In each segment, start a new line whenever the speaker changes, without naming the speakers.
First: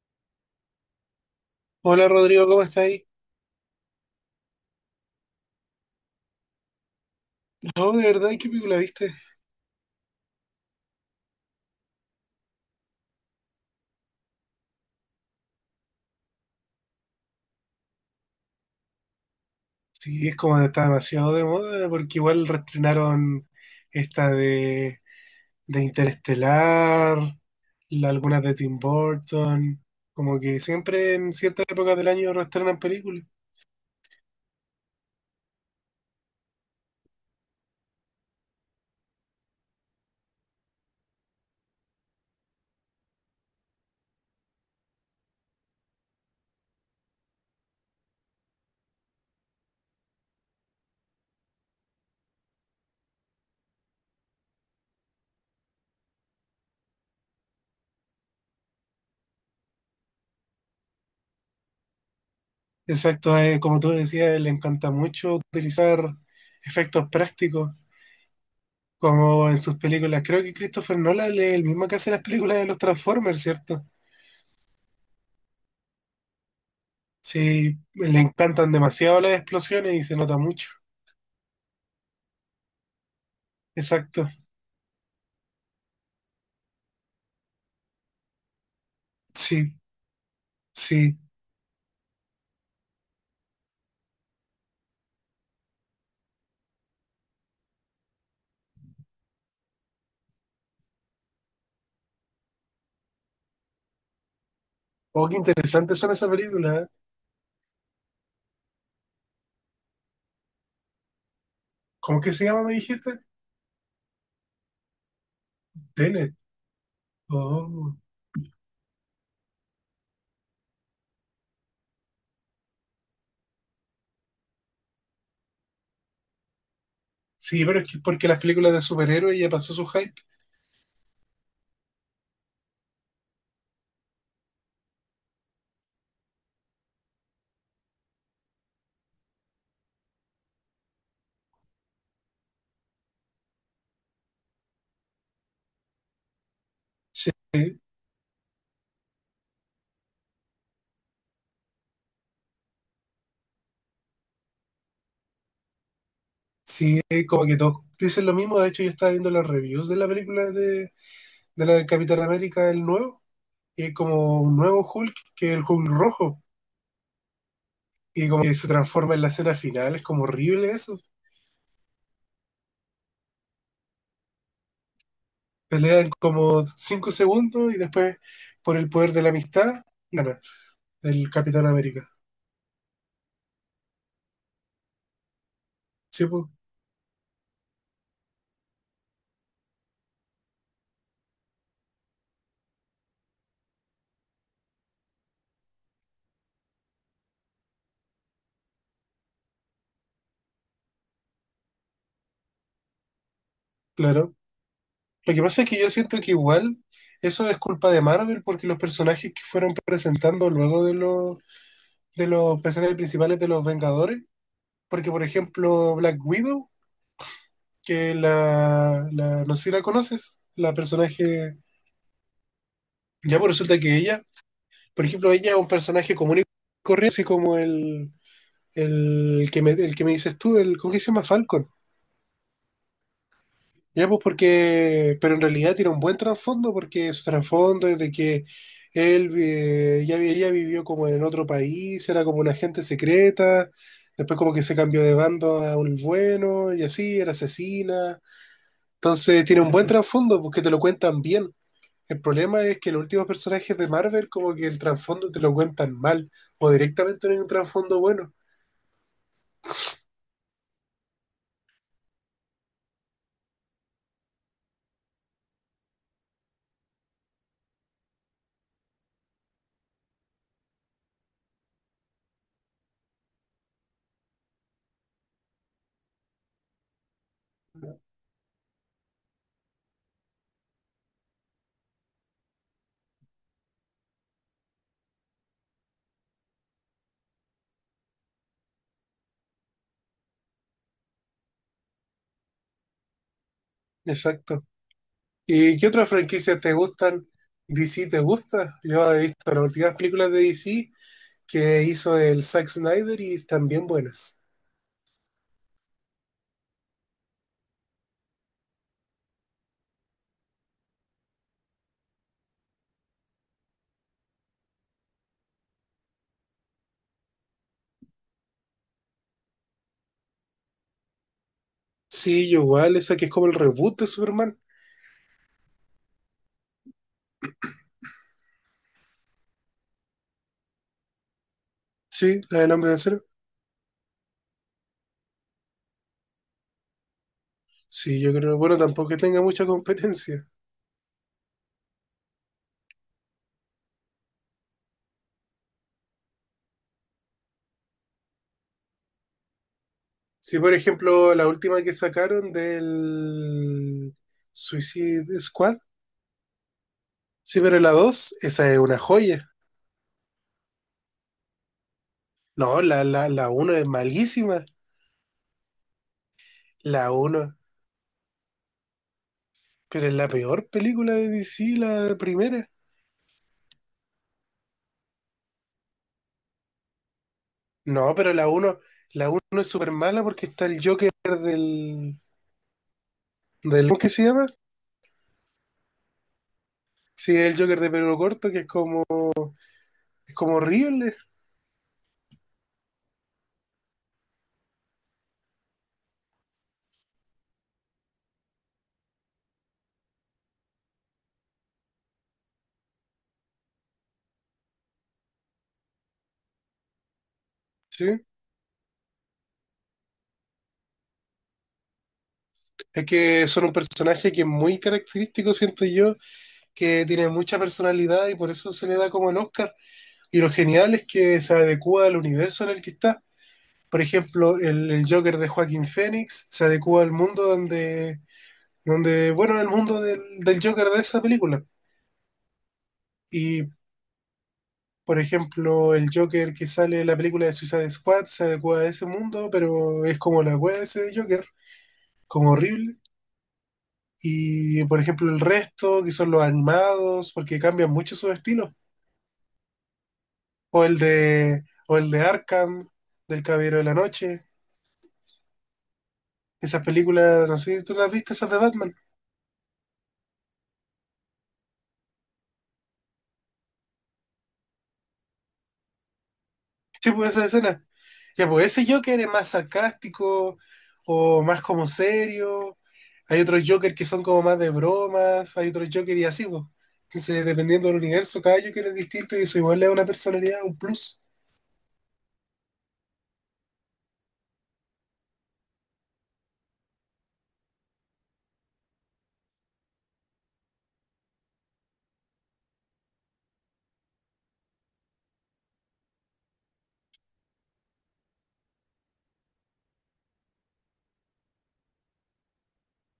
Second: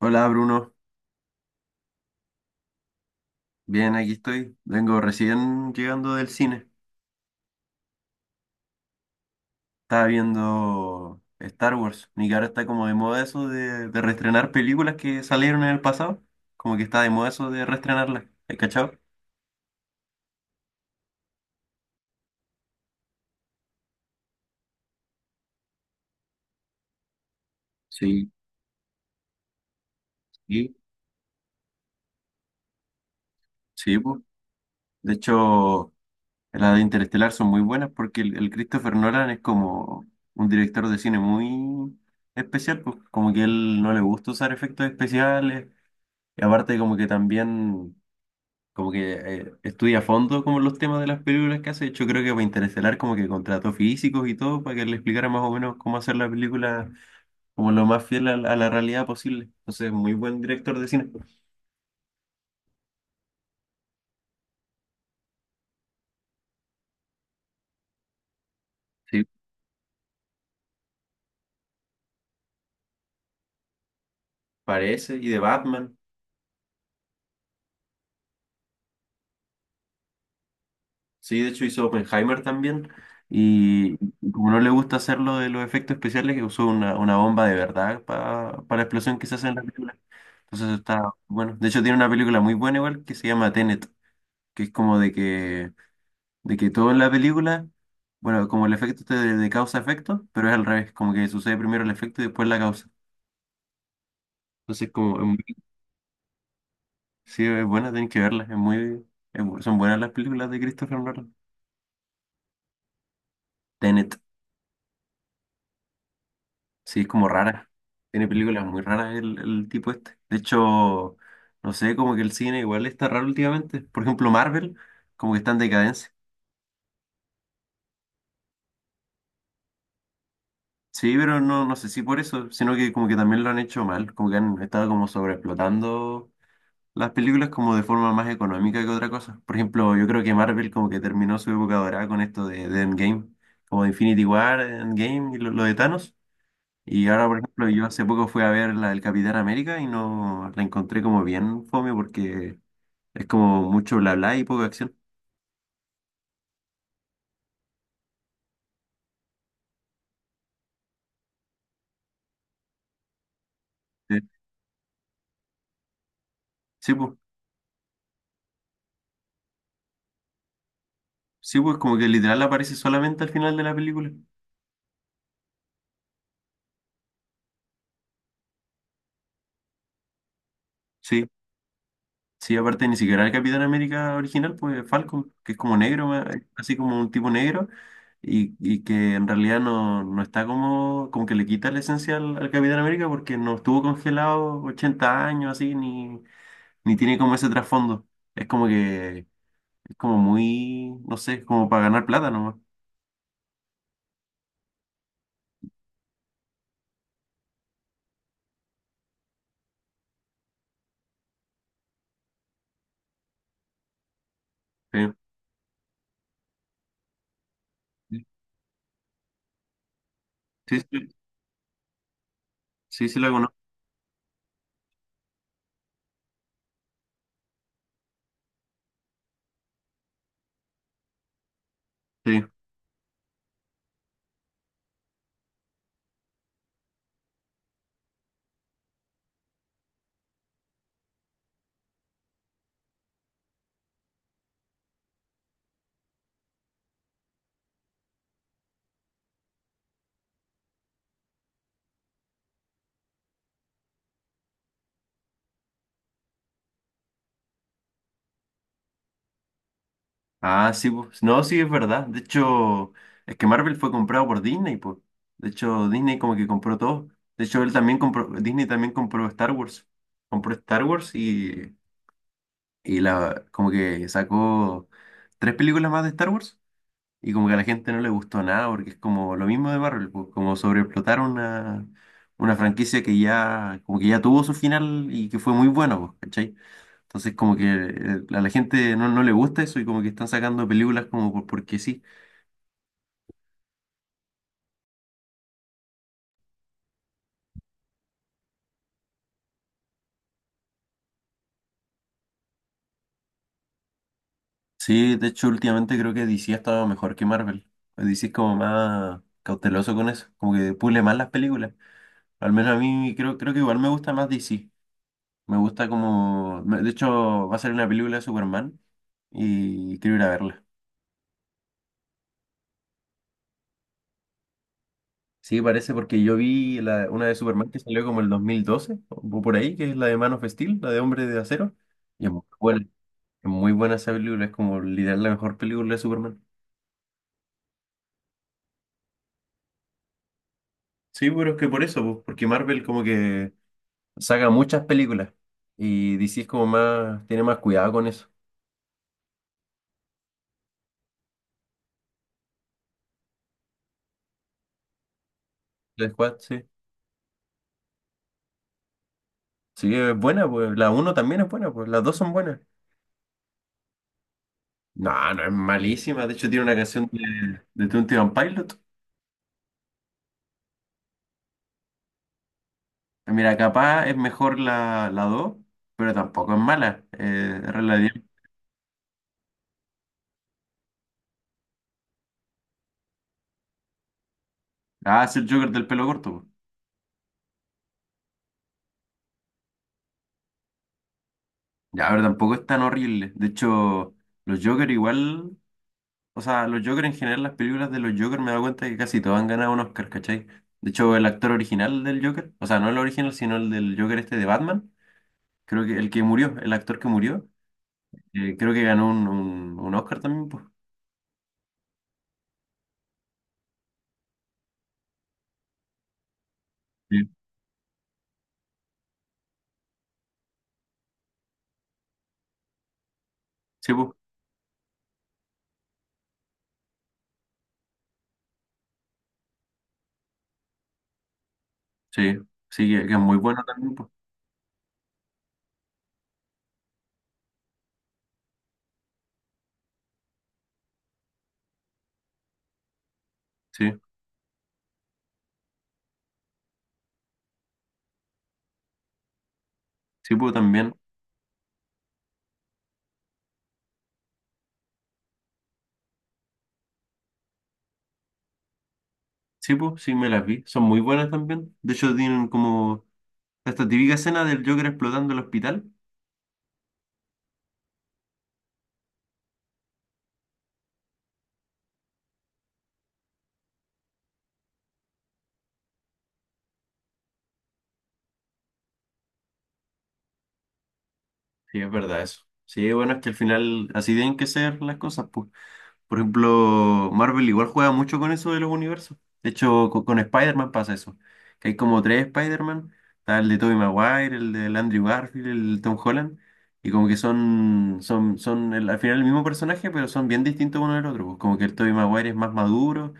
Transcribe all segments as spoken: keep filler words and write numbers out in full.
Hola, Bruno.
Hola Rodrigo, ¿cómo estás ahí?
Bien, aquí estoy. Vengo recién llegando del cine.
No, de verdad, ¿y qué película viste?
Estaba viendo Star Wars y que ahora está como de moda eso de, de reestrenar películas que salieron en el pasado. Como que está de moda eso de reestrenarlas. ¿Has cachado?
Sí, es como está demasiado de moda, porque igual reestrenaron esta de, de Interestelar, la-
Sí,
algunas de Tim Burton, como que
sí,
siempre en ciertas épocas del año reestrenan películas.
sí, pues. De hecho, las de Interestelar son muy buenas porque el, el Christopher Nolan es como un director de cine muy especial, pues como que él no le gusta usar efectos especiales. Y aparte como que también como que eh, estudia a fondo como los temas de las películas que hace. De hecho, creo que para Interestelar como que contrató físicos y todo para que le explicara más o menos cómo hacer la película como lo más fiel a, la a la realidad posible. Entonces, muy buen director de cine.
Exacto, eh, como tú decías, le encanta mucho utilizar efectos prácticos,
Sí,
como en sus películas. Creo que Christopher Nolan es el mismo que hace las películas de los Transformers, ¿cierto?
parece. Y de Batman.
Sí, le encantan demasiado las explosiones y se nota mucho.
Sí, de hecho hizo Oppenheimer también. Y
Exacto.
como no le gusta hacer lo de los efectos especiales, que usó una, una bomba de verdad para, para la explosión que se hace en la
Sí,
película. Entonces está
sí.
bueno. De hecho, tiene una película muy buena igual que se llama Tenet, que es como de que de que todo en la película, bueno, como el efecto este de, de causa-efecto, pero es al revés, como que sucede primero el efecto y después la causa. Entonces, como, es
Oh, qué
muy-
interesantes son esas películas, ¿eh?
sí, es buena, tienen que verla, es muy, es bu- son buenas las películas de Christopher Nolan.
¿Cómo que se llama, me dijiste?
Tenet,
Tenet.
sí, es como rara,
Oh.
tiene películas muy raras el, el tipo este. De hecho, no sé, como que el cine igual está raro últimamente. Por ejemplo, Marvel, como que está en decadencia.
Sí, pero es que porque las películas de superhéroes ya pasó su hype.
Sí, pero no, no sé si por eso, sino que como que también lo han hecho mal, como que han estado como sobreexplotando las películas como de forma más económica que otra cosa. Por ejemplo, yo creo que Marvel como que terminó su época dorada con esto de, de Endgame, como Infinity War, Endgame y lo, lo de Thanos. Y ahora,
Sí,
por ejemplo, yo hace poco fui a ver la del Capitán América y no la encontré como bien fome porque es como mucho bla bla y poca acción.
sí, como que todos dicen lo mismo. De hecho, yo estaba viendo las reviews de la película de, de la del Capitán América, el nuevo, y es
Eh,
como un nuevo Hulk, que es el Hulk rojo.
Sí, pues,
Y como que se transforma en la escena final, es como horrible eso.
sí, pues como que literal aparece solamente al final de la película.
Pelean como cinco segundos y después, por el poder de la amistad, gana
Sí,
el Capitán América.
Sí, aparte ni siquiera el Capitán América original, pues Falcon, que es como negro, ma-
Sí, pues,
así como un tipo negro, y, y que en realidad no, no está como, como que le quita la esencia al, al Capitán América porque no estuvo congelado ochenta años así, ni, ni tiene como ese trasfondo. Es como que, es como muy, no sé, es como para ganar plata nomás.
claro. Lo que pasa es que yo siento que igual eso es culpa de Marvel porque los personajes que fueron presentando luego de los, de los personajes principales de los Vengadores,
Sí,
porque por ejemplo Black Widow, que la, la no sé si la conoces, la
sí, sí,
personaje,
sí, sí lo
ya pues
conozco.
resulta que ella, por ejemplo, ella es un personaje común y corriente, así como el, El que me, el que me dices tú, el, ¿cómo que se llama Falcon?
Sí.
Ya, pues porque, pero en realidad tiene un buen trasfondo, porque su trasfondo es de que él eh, ya, vi- ella vivió como en otro país, era como una agente secreta, después como que se cambió de bando a un bueno y así, era asesina. Entonces tiene un buen trasfondo, porque te lo cuentan bien. El problema es que los últimos personajes de Marvel como que el trasfondo te lo cuentan mal, o directamente no hay un trasfondo bueno.
Ah, sí, pues. No, sí, es verdad. De hecho, es que Marvel fue comprado por Disney, pues. De hecho, Disney como que compró todo. De hecho, él también compró, Disney también compró Star Wars. Compró Star Wars y, y la, como que sacó tres películas más de Star Wars. Y como que a la gente no le gustó nada, porque es como lo mismo de Marvel, pues, como sobreexplotar una, una franquicia que ya, como que ya tuvo su final y que fue muy bueno, pues, ¿cachai? Entonces como que eh, a la gente no, no le gusta eso y como que están sacando películas como por, porque sí.
Exacto. ¿Y qué otras franquicias te gustan? ¿D C te gusta? Yo he visto las últimas películas de D C que hizo el Zack Snyder y están bien buenas.
Sí, de hecho últimamente creo que D C ha estado mejor que Marvel. D C es como más cauteloso con eso, como que pule más las películas. Al menos a mí creo, creo que igual me gusta más D C. Me gusta como... me- De hecho va a ser una película de Superman y quiero ir a verla.
Sí, yo igual, esa que es como el reboot de Superman.
Sí, parece porque yo vi la, una de Superman que salió como el dos mil doce, o por ahí, que es la de Man of Steel, la de Hombre de Acero. Y es
Sí,
muy
la del
buena,
Hombre de Acero.
es muy buena esa película, es como literal la mejor película de Superman.
Sí, yo creo, bueno, tampoco que tenga mucha competencia.
Sí, pero es que por eso, pues, porque Marvel como que saca muchas películas y D C es como más, tiene más cuidado con eso.
Sí, por ejemplo, la última que sacaron del Suicide Squad.
La Squad, sí.
Sí, pero la dos esa es una joya.
Sí, es buena, pues la uno también es buena, pues las dos son buenas.
No, la, la, la uno es malísima.
No, no es malísima, de hecho tiene una canción
La uno,
de, de Twenty One Pilots.
pero es la peor película de D C, la primera.
Mira, capaz es mejor la, la dos, pero tampoco es mala. Eh, es
No,
relativamente-
pero la uno, la uno es súper mala porque está el Joker del, del... ¿Cómo que se llama?
Ah, es el Joker del pelo corto, po.
Sí, el Joker de pelo corto, que es como, es como horrible,
Ya, pero tampoco es tan horrible. De hecho, los Joker igual, o sea, los Joker en general, las películas de los Joker me he dado cuenta que casi todos han ganado un Oscar, ¿cachai? De hecho, el actor original del Joker, o sea, no el original, sino el del Joker este de Batman, creo que el que murió, el actor que murió,
¿sí?
eh, creo que ganó un, un, un Oscar también, pues.
Es que son un personaje que es muy característico, siento yo, que tiene
Sí,
mucha personalidad y por eso se le da como el Oscar. Y lo genial es que se adecua al universo en el que está.
sí,
Por
pues.
ejemplo, el, el Joker de Joaquín Phoenix se adecua al mundo donde, donde, bueno, al mundo del, del Joker de esa película.
Sí, sí, que, que es muy bueno
Y,
también, pues.
por ejemplo, el Joker que sale en la película de Suicide Squad se adecua a ese mundo, pero es como la wea de ese Joker, como horrible.
Sí,
Y por ejemplo, el resto, que son los animados, porque cambian mucho su estilo.
sí, pues
O
también.
el de, o el de Arkham, del Caballero de la Noche. Esas películas, no sé si tú las viste, esas de Batman.
Sí, pues, sí, me las vi. Son muy buenas también. De hecho, tienen como esta típica escena del Joker explotando el hospital.
Sí, pues esa escena. Ya, pues ese Joker es más sarcástico o más como serio. Hay otros Joker que son como más de bromas, hay otros Joker y así, pues. Entonces, dependiendo del universo, cada Joker es distinto y eso igual le da una personalidad, un plus.
Sí, es verdad eso. Sí, bueno, es que al final así tienen que ser las cosas, pues. Por ejemplo, Marvel igual juega mucho con eso de los universos. De hecho, co- con, Spider-Man pasa eso. Que hay como tres Spider-Man. Está el de Tobey Maguire, el de Andrew Garfield, el de Tom Holland. Y como que son, son, son el- al final el mismo personaje, pero son bien distintos uno del otro, pues. Como que el Tobey Maguire es más maduro.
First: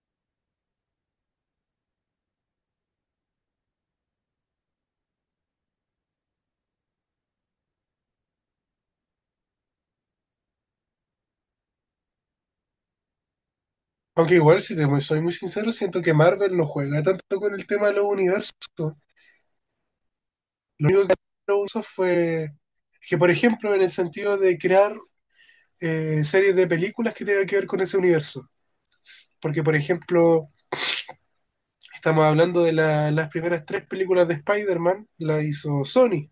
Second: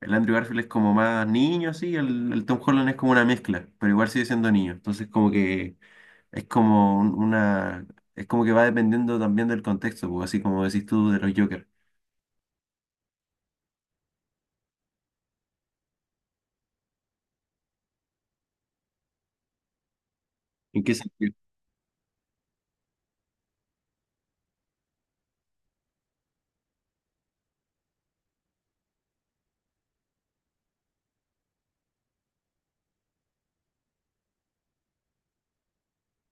El Andrew Garfield es como más niño, así, el, el Tom Holland es como una mezcla, pero igual sigue siendo niño. Entonces como que es como un- una, es como que va dependiendo también del contexto, pues, así como decís tú de los Joker.
Aunque igual, si te mu- soy muy sincero, siento que Marvel no juega tanto con el tema de los universos.
¿En
Lo
qué
único que hizo
sentido?
los universos fue que, por ejemplo, en el sentido de crear eh, series de películas que tengan que ver con ese universo. Porque, por ejemplo, estamos hablando de la- las primeras tres películas de Spider-Man, la hizo Sony.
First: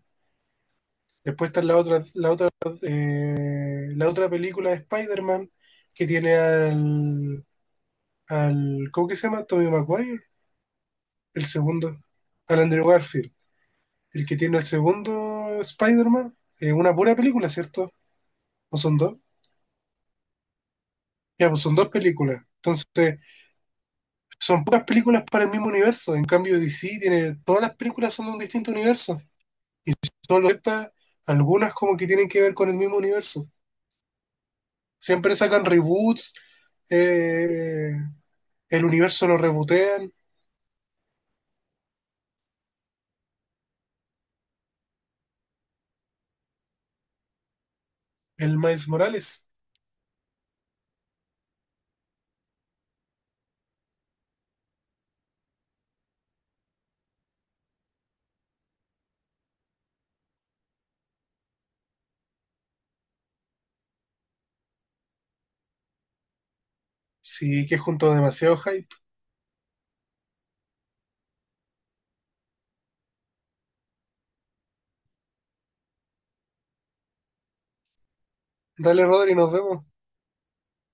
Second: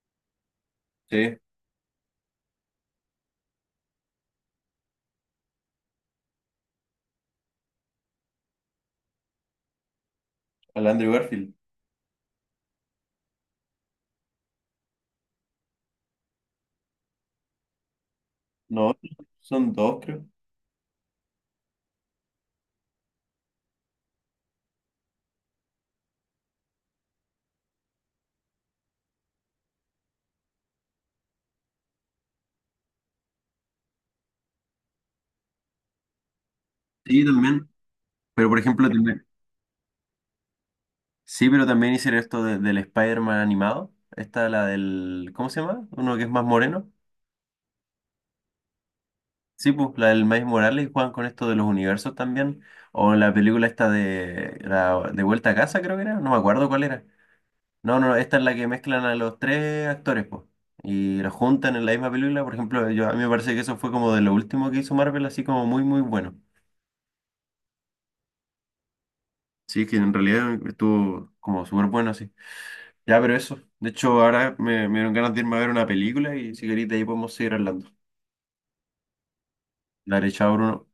Sí,
Después está la otra, la otra, eh, la otra película de Spider-Man que tiene al, al, ¿cómo que se llama? Tobey Maguire,
al Andrew
el
Garfield.
segundo, al Andrew Garfield, el que tiene el segundo Spider-Man, eh, una pura película, ¿cierto? ¿O
No,
son dos?
son dos, creo.
Ya, pues son dos películas. Entonces, son puras películas para el mismo universo. En cambio, D C tiene, todas las películas son de un distinto universo. Y solo ciertas, algunas como que tienen que ver con el mismo universo. Siempre sacan reboots,
Sí, también.
eh,
Pero por
el
ejemplo, también-
universo lo rebootean,
sí, pero también hicieron esto de- del Spider-Man animado. Esta, la del, ¿cómo se llama? Uno que es más moreno.
el Miles Morales.
Sí, pues la del Miles Morales juegan con esto de los universos también. O la película esta de la, de Vuelta a Casa, creo que era. No me acuerdo cuál era. No, no, no, esta es la que mezclan a los tres actores, pues. Y los juntan en la misma película. Por ejemplo, yo, a mí me parece que eso fue como de lo último que hizo Marvel, así como muy, muy bueno.
Sí, que junto demasiado hype.
Sí, que en realidad estuvo como súper bueno así. Ya, pero eso. De hecho, ahora me, me dieron ganas de irme a ver una película y si querés de ahí podemos seguir hablando.
Dale, Rodri, nos vemos.
Dale, chao, Bruno.